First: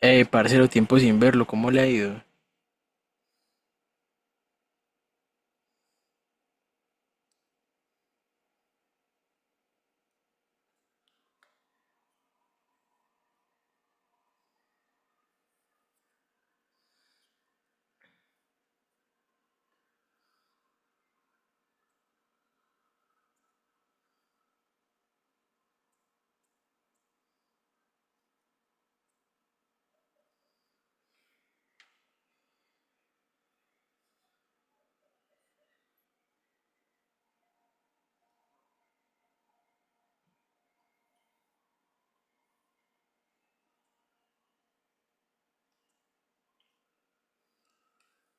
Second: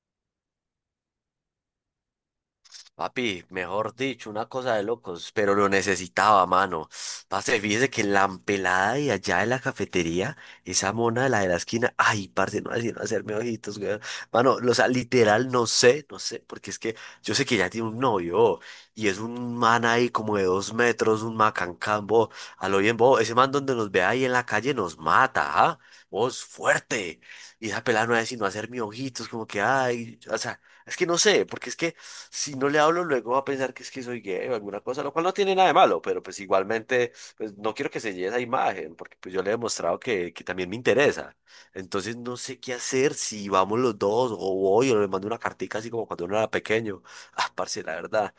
Parcero, tiempo sin verlo, ¿cómo le ha ido? Papi, mejor dicho, una cosa de locos, pero lo necesitaba, mano. Parce, fíjese que la empelada de allá de la cafetería, esa mona de la esquina, ay, parce, no así no hacerme ojitos, güey. Mano, o sea, literal, no sé, porque es que yo sé que ya tiene un novio y es un man ahí como de dos metros, un macancambo, a lo bien, vos, ese man donde nos ve ahí en la calle nos mata, ¿ah? Vos, fuerte. Y esa pelada no es sino hacerme ojitos, como que, ay, o sea, es que no sé, porque es que si no le hablo luego va a pensar que es que soy gay o alguna cosa, lo cual no tiene nada de malo, pero pues igualmente pues, no quiero que se lleve esa imagen, porque pues yo le he demostrado que también me interesa. Entonces no sé qué hacer, si vamos los dos o voy o le mando una cartica así como cuando uno era pequeño. Ah, parce, la verdad,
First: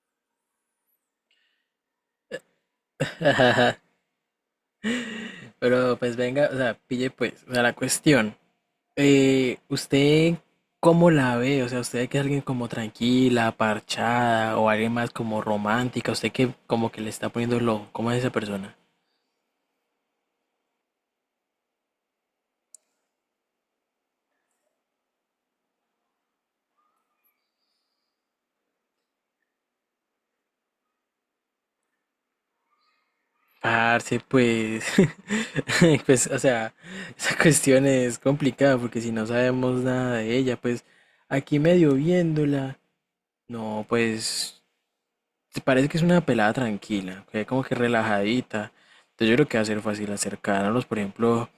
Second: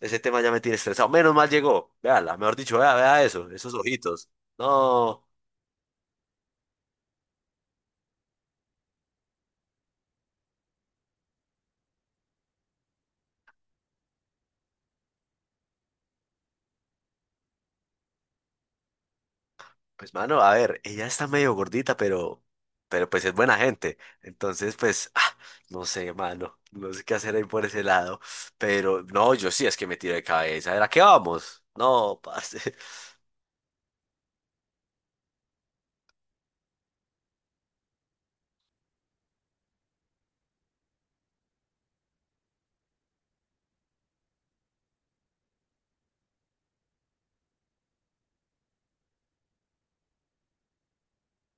ese tema ya me tiene estresado. Menos mal llegó, véala, mejor dicho, vea, eso, esos ojitos. No. Pero pues venga, o sea, pille pues, o sea, la cuestión. ¿Usted cómo la ve? O sea, ¿usted que es alguien como tranquila, parchada, o alguien más como romántica? ¿Usted que como que le está poniendo lo, ¿cómo es esa persona? Pues mano, a ver, ella está medio gordita, pero pues es buena gente. Entonces, pues, no sé, mano, no sé qué hacer ahí por ese lado. Pero no, yo sí es que me tiro de cabeza. ¿Era qué vamos? No, parce. Parce, pues, pues, o sea, esa cuestión es complicada porque si no sabemos nada de ella, pues, aquí medio viéndola, no, pues, parece que es una pelada tranquila, que como que relajadita. Entonces yo creo que va a ser fácil acercarnos, por ejemplo,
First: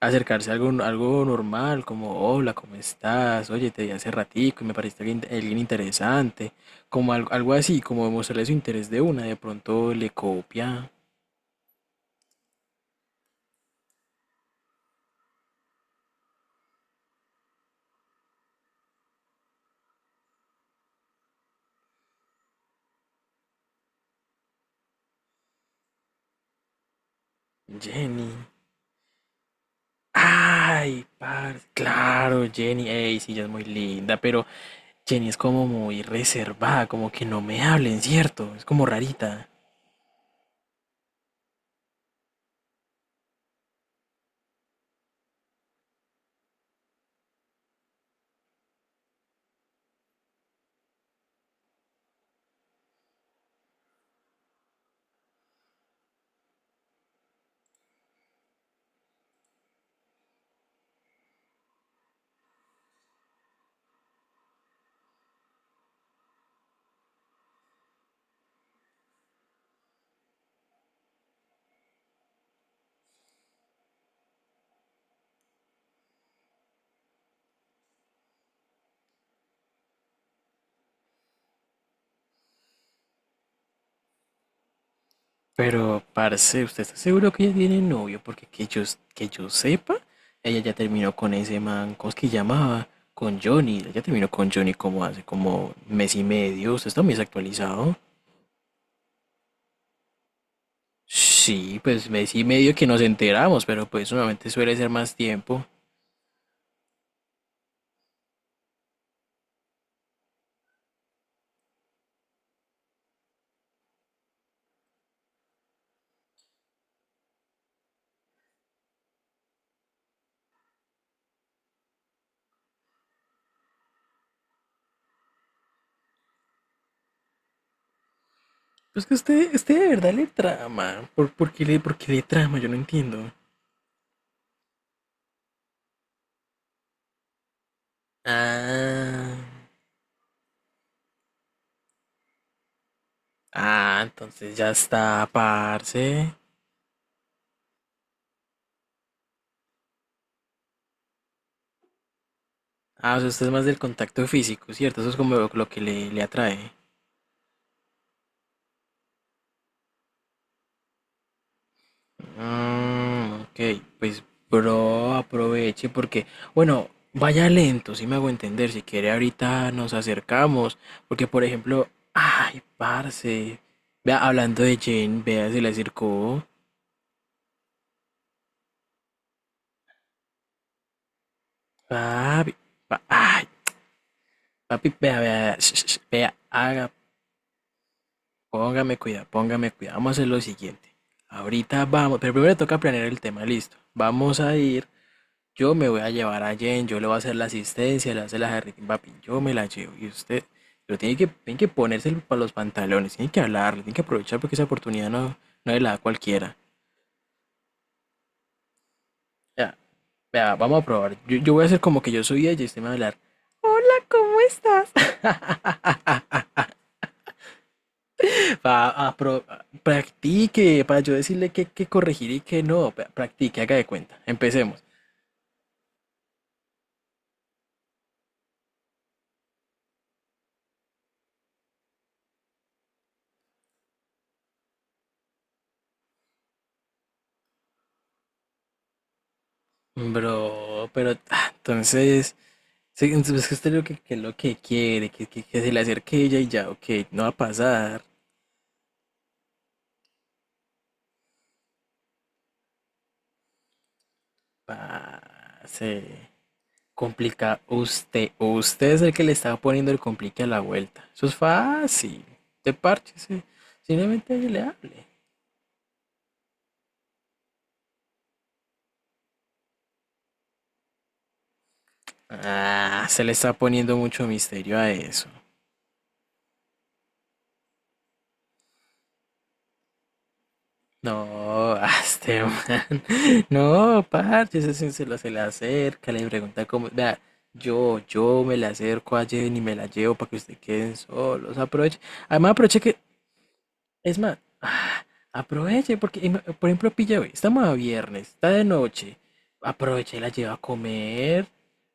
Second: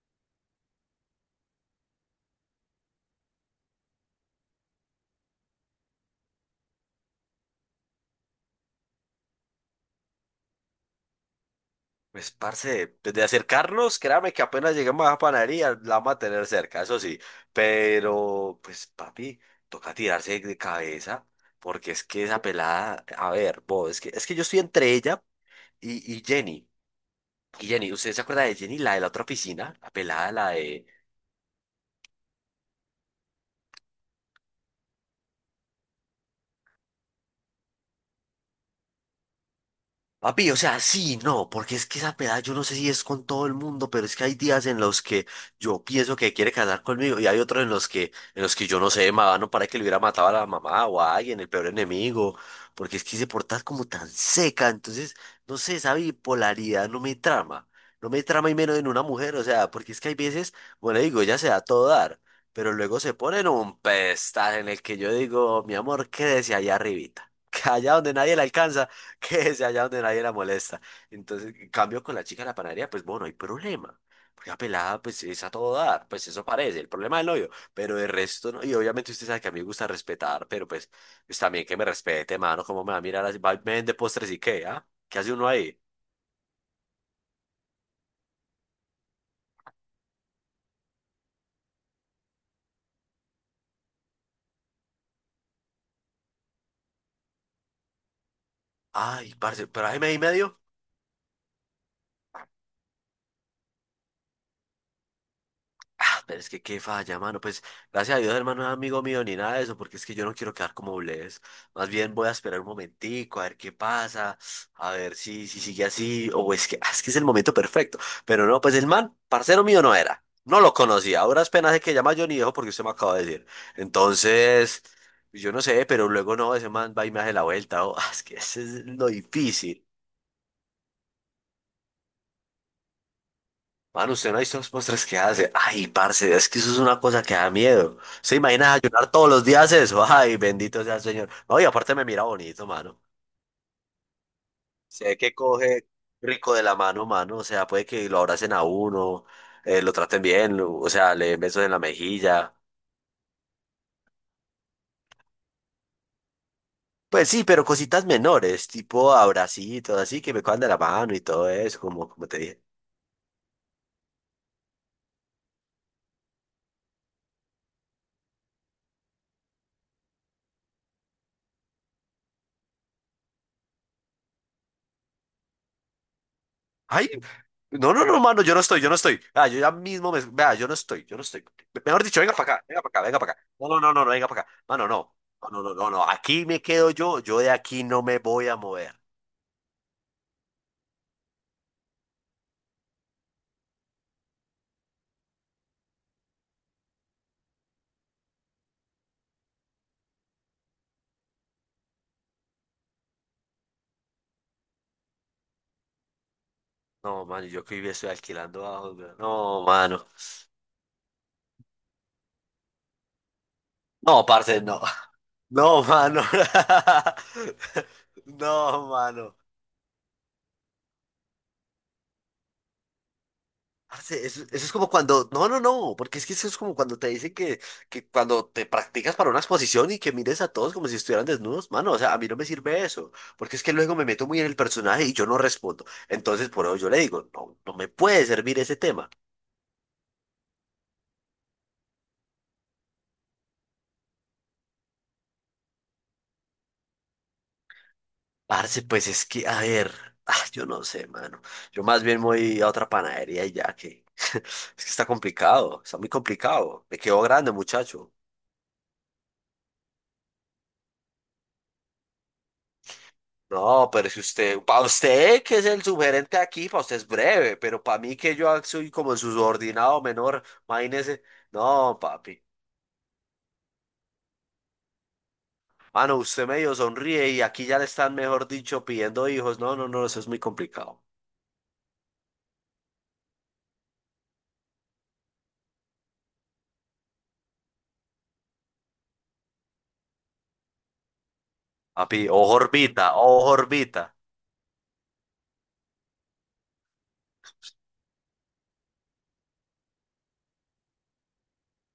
acercarse a algo, normal, como hola, ¿cómo estás? Oye, te vi hace ratico y me pareciste alguien, interesante. Como algo, así, como demostrarle su interés de una. De pronto le copia Pues, parce, desde acercarnos, créame que apenas lleguemos a la panadería, la vamos a tener cerca, eso sí. Pero, pues, papi, toca tirarse de cabeza, porque es que esa pelada, a ver, vos, es que yo estoy entre ella y Jenny. Y Jenny, ¿usted se Jenny. acuerda de Jenny, la de la otra oficina? La pelada, la de. Ay, parce, claro, Jenny, ey, sí, ella es muy linda, pero Jenny es como muy reservada, como que no me hablen, ¿cierto? Es como rarita. Papi, o sea, sí, no, porque es que esa peda, yo no sé si es con todo el mundo, pero es que hay días en los que yo pienso que quiere casar conmigo y hay otros en los que yo no sé, no para que le hubiera matado a la mamá o a alguien, el peor enemigo, porque es que se porta como tan seca, entonces, no sé, esa bipolaridad no me trama, no me trama y menos en una mujer, o sea, porque es que hay veces, bueno, digo, ella se da a todo dar, pero luego se pone en un pedestal en el que yo digo, mi amor, quédese allá arribita, que allá donde nadie la alcanza. Que es allá donde nadie la molesta. Entonces, en cambio con la chica de la panadería, pues bueno, no hay problema. Porque la pelada, pues es a todo dar, pues eso parece, el problema del novio, pero el resto no. Y obviamente usted sabe que a mí me gusta respetar, pero pues, pues también que me respete, mano, cómo me va a mirar así, va, me vende postres y qué, ¿ah? ¿Qué hace uno ahí? Pero, parce, ¿usted está seguro que ella tiene novio? Porque que yo sepa, ella ya terminó con ese man, ¿cómo es que llamaba? Con Johnny. Ella terminó con Johnny como hace como mes y medio. ¿Usted está muy desactualizado? Ay, parce, pero ahí me di medio. Sí, pues mes y medio que nos enteramos, pero pues normalmente suele ser más tiempo. Ah, pero es que qué falla, mano. Pues gracias a Dios, hermano, no es amigo mío ni nada de eso, porque es que yo no quiero quedar como Bless. Más bien voy a esperar un momentico, a ver qué pasa, a ver si sigue así, o es que, ah, es que es el momento perfecto. Pero no, pues el man, parcero mío no era. No lo conocía. Ahora es pena de que llama Johnny Viejo porque usted me acaba de decir. Entonces, yo no sé, pero luego no, ese man va y me hace la vuelta. Es que ese es Pues lo que usted, difícil. de verdad le trama. ¿Por qué le, por qué le trama? Yo no entiendo. Mano, usted no ha visto los postres que hace. Ay, parce, es que eso es una cosa que da miedo. ¿Se imagina ayunar todos Ah, los días eso? Ay, bendito sea el Señor. No, y aparte me mira bonito, mano. Entonces ya Sé está, que coge parce. rico de la mano, mano. O sea, puede que lo abracen a uno, lo traten bien, o sea, le den besos en la mejilla. Ah, o sea, usted es más del contacto físico, ¿cierto? Eso es como lo, que le, atrae. Pues sí, pero cositas menores, tipo abracitos, así que me cojan de la mano y todo eso, como, como te dije. Mm, ok, pues bro, aproveche porque, bueno, vaya lento, si me hago entender, si quiere ahorita nos acercamos, porque por ejemplo, ay, parce, vea, hablando de Jane, vea, se le acercó, Ay, no, no, no, mano, yo no estoy. Ah, yo ya mismo me. Vea, yo no estoy. Mejor dicho, venga papi, para acá, venga para pa- acá, venga para acá. ay, No, no, no, no, no, venga para acá. Mano, papi, no. vea, No, no, sh- no, no, no. vea, Aquí me quedo haga, yo, yo de aquí no me voy a mover. póngame cuidado, vamos a hacer lo siguiente. Ahorita vamos, pero primero toca planear el tema, listo. Vamos a ir Yo me voy a llevar a Jen, yo le voy a hacer la asistencia, le voy a hacer la jarritín, papi, yo me la llevo. Y usted, pero tiene que ponerse para los pantalones, tiene que hablarle, tiene que aprovechar porque esa oportunidad no, no es la da cualquiera. No, mano, yo que vivía estoy alquilando abajo, hombre. No, Vea, mano. Vamos a probar. Yo, voy a hacer como que yo soy ella y usted me va a hablar. No, parce, no. No, mano. No, Pa- a mano. pro- practique, para yo decirle que, corregir y que no. Practique, haga de cuenta. Parce, eso es Empecemos. como cuando, no, no, no, porque es que eso es como cuando te dicen que cuando te practicas para una exposición y que mires a todos como si estuvieran desnudos, mano, o sea, a mí no me sirve eso, porque es que luego me meto muy en el personaje y yo no respondo. Entonces, por eso yo le digo, no, no me puede servir ese tema. Bro, pero ah, entonces. Sí, entonces es que usted lo que, es lo que quiere, que, que se le acerque ella y ya, ok, no va a pasar. Parce, pues es que, a ver, yo no sé, mano, yo más bien voy a otra panadería y ya que, es que está complicado, está Se muy complicado, me quedó grande, complica muchacho. usted. O Usted es el que le está poniendo el complique a la vuelta. Eso es fácil. Te parche, sí. No, pero si Simplemente usted, le para hable. usted que es el subgerente aquí, para usted es breve, pero para mí que yo soy como el subordinado menor, imagínese, no, papi, Ah, se le está poniendo mucho misterio a eso. mano, usted medio sonríe y aquí ya le están, mejor dicho, pidiendo hijos, no, no, no, eso es muy complicado, No, este man. No, parche, ese sí se le acerca, le pregunta cómo. Vea, yo, me le acerco a Jen y me la llevo para que ustedes queden solos. Aproveche. papi, Además, aproveche que. Ojo orbita, Es más, aproveche, porque, por ejemplo, pilla, hoy, estamos a viernes, está de noche. Aproveche y la lleva a comer.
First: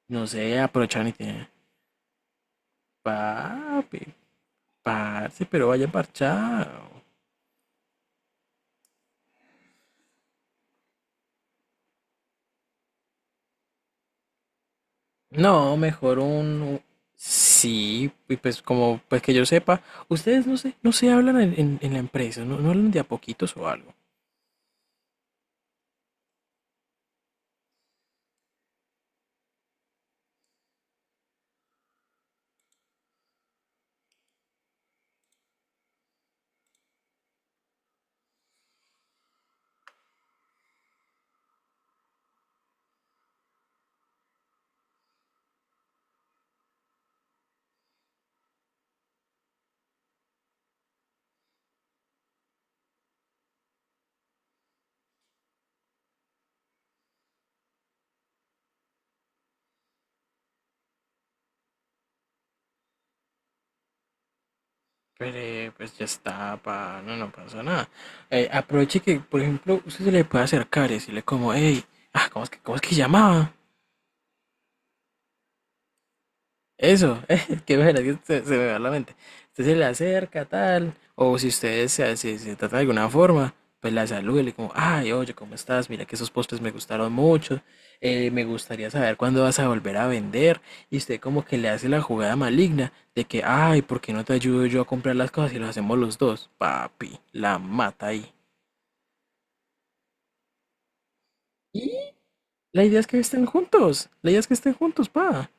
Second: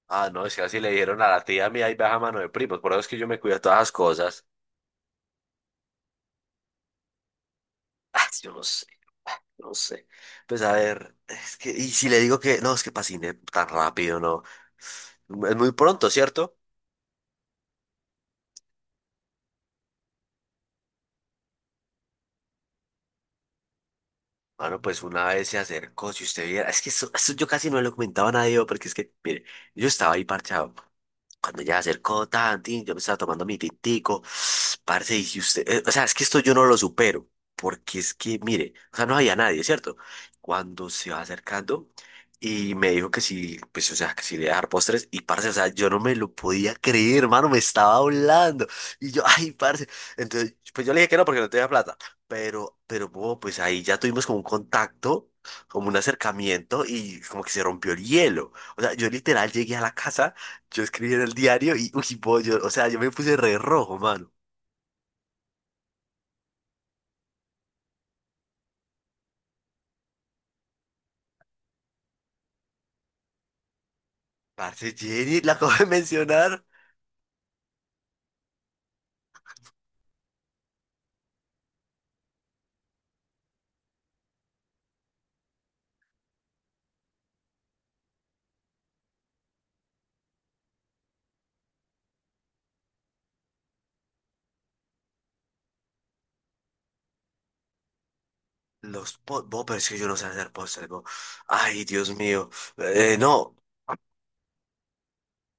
No ah, no, es sé, que así le aprovechan y dijeron a la tiene. tía mía y baja mano de primos, por eso es que yo me cuido de todas las Papi, cosas. parce, pero vaya parchado. Ah, yo no sé, ah, no sé. Pues a ver, es que, y si le digo que, no, es que pasine tan rápido, no. Es muy No, pronto, mejor ¿cierto? un... Sí, y pues como pues que yo sepa, ustedes no se, no se hablan en, en la empresa, no, no hablan de a poquitos o algo. Bueno, pues una vez se acercó, si usted viera, es que eso yo casi no le comentaba a nadie, porque es que, mire, yo estaba ahí parchado. Cuando ya se acercó, tan, tin, yo me estaba tomando mi tintico, parce, y si usted, o sea, es que esto yo no lo supero, porque es que, mire, o sea, no había nadie, ¿cierto? Cuando se va acercando y me dijo que sí, pues, o sea, que sí le iba a dar postres, y parce, o sea, yo no me lo podía creer, hermano, me estaba hablando, y yo, ay, parce, entonces, pues yo le dije que no, porque no tenía plata, bo, pues ahí ya tuvimos como un contacto, como un acercamiento, y como que se rompió el hielo, o sea, yo literal llegué a la casa, yo escribí en el diario y, uy, pollo, o sea, yo me puse re rojo, mano. Pero pues ya está, pa, no, no pasa nada. Aproveche que, por ejemplo, usted se le puede acercar y decirle como, hey, cómo es que llamaba? Parce, Jenny, la acabo de mencionar. Eso, qué bueno, que se, me va la mente. Usted se le acerca, tal, o si ustedes se, se trata de alguna forma, pues la saluda y le como, ay, oye, ¿cómo estás? Mira que esos postres me gustaron mucho, me gustaría saber cuándo vas a volver a vender. Y usted como que le hace la jugada maligna de que, ay, ¿por qué no te ayudo yo a comprar las cosas y lo hacemos los dos? Papi, la mata ahí. Los postres, pero es que yo no sé hacer postres, bo. Ay, Y Dios mío. la idea es que estén No, juntos, la idea es que estén juntos, pa.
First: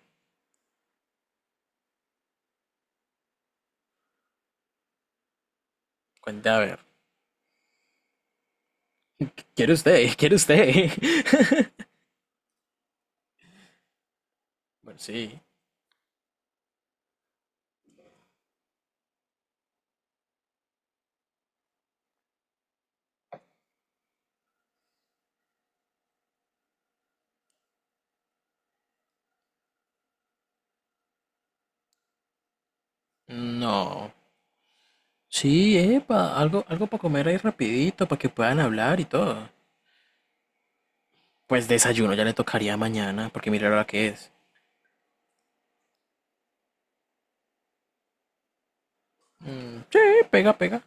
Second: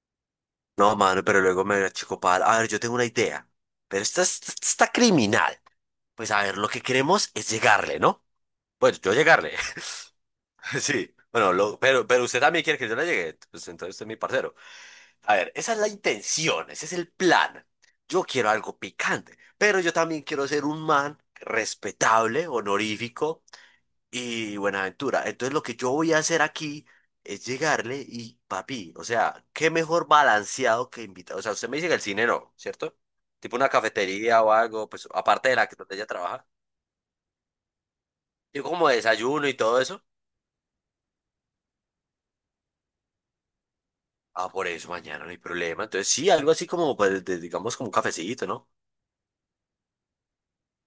no, mano, pero luego me achicopal. A ver, yo tengo una idea, pero esta está criminal. Pues a Cuenta, ver, a lo ver, que queremos es llegarle, ¿no? Bueno, yo llegarle, ¿quiere usted? ¿Quiere usted? sí. Bueno, pero, usted también quiere que yo le llegue, pues entonces usted es mi parcero. Bueno, A sí. ver, esa es la intención, ese es el plan. Yo quiero algo picante, pero yo también quiero ser un man respetable, honorífico y buena aventura. Entonces lo que yo voy a hacer aquí es llegarle y papi, o sea, qué mejor balanceado que invitado. O sea, usted me dice que el cine no, ¿cierto? Tipo una No. cafetería o algo, pues aparte de la que Sí, donde ella epa, trabaja. algo, para comer ahí rapidito, para que puedan Yo como hablar y desayuno todo. y todo eso. Pues desayuno ya le tocaría mañana, porque mira la hora que es. Ah, por eso mañana no hay problema. Entonces sí, algo así como, pues, digamos, como un cafecito, ¿no? Mm, sí, pega, pega.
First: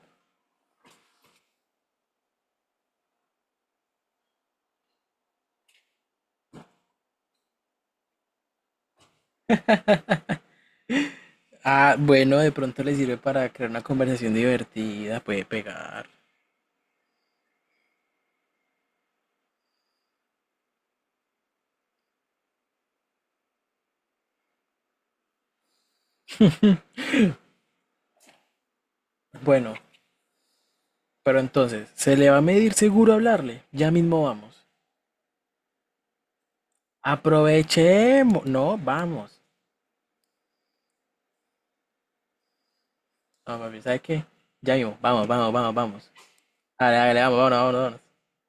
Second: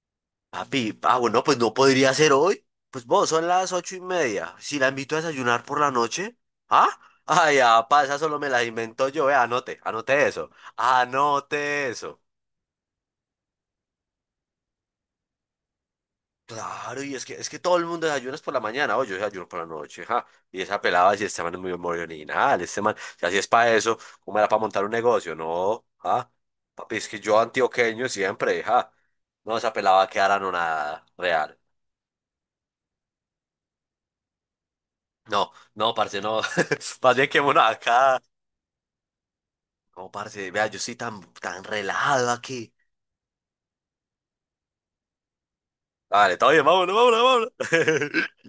Papi, ah, bueno, pues no podría ser hoy. Pues vos, son las 8 y media. Si la invito a desayunar por la noche, ¿ah? Ay, ah, pa, esa solo me la invento yo, anote, anote Ah, eso. bueno, de pronto le sirve para crear una conversación divertida, puede pegar. Claro, y es que todo el mundo desayuna es por la mañana, oye, yo desayuno por la noche, ja. Y esa pelada, si este man es muy original, este man, si así es para eso, ¿cómo era para montar un negocio? No, ah, papi, es que yo antioqueño siempre, ja. No, esa Bueno, pelada va a quedar anonadada, pero real. entonces, ¿se le va a medir seguro hablarle? Ya mismo vamos. No, no, parce, no. Más bien que uno acá. Aprovechemos. No, vamos. No, parce, vea, yo estoy tan relajado aquí. No, papi, ¿sabe qué? Ya mismo, vamos, vamos, vamos, vamos. Vale, todo bien, Dale, vamos, vamos, vamos, vámonos.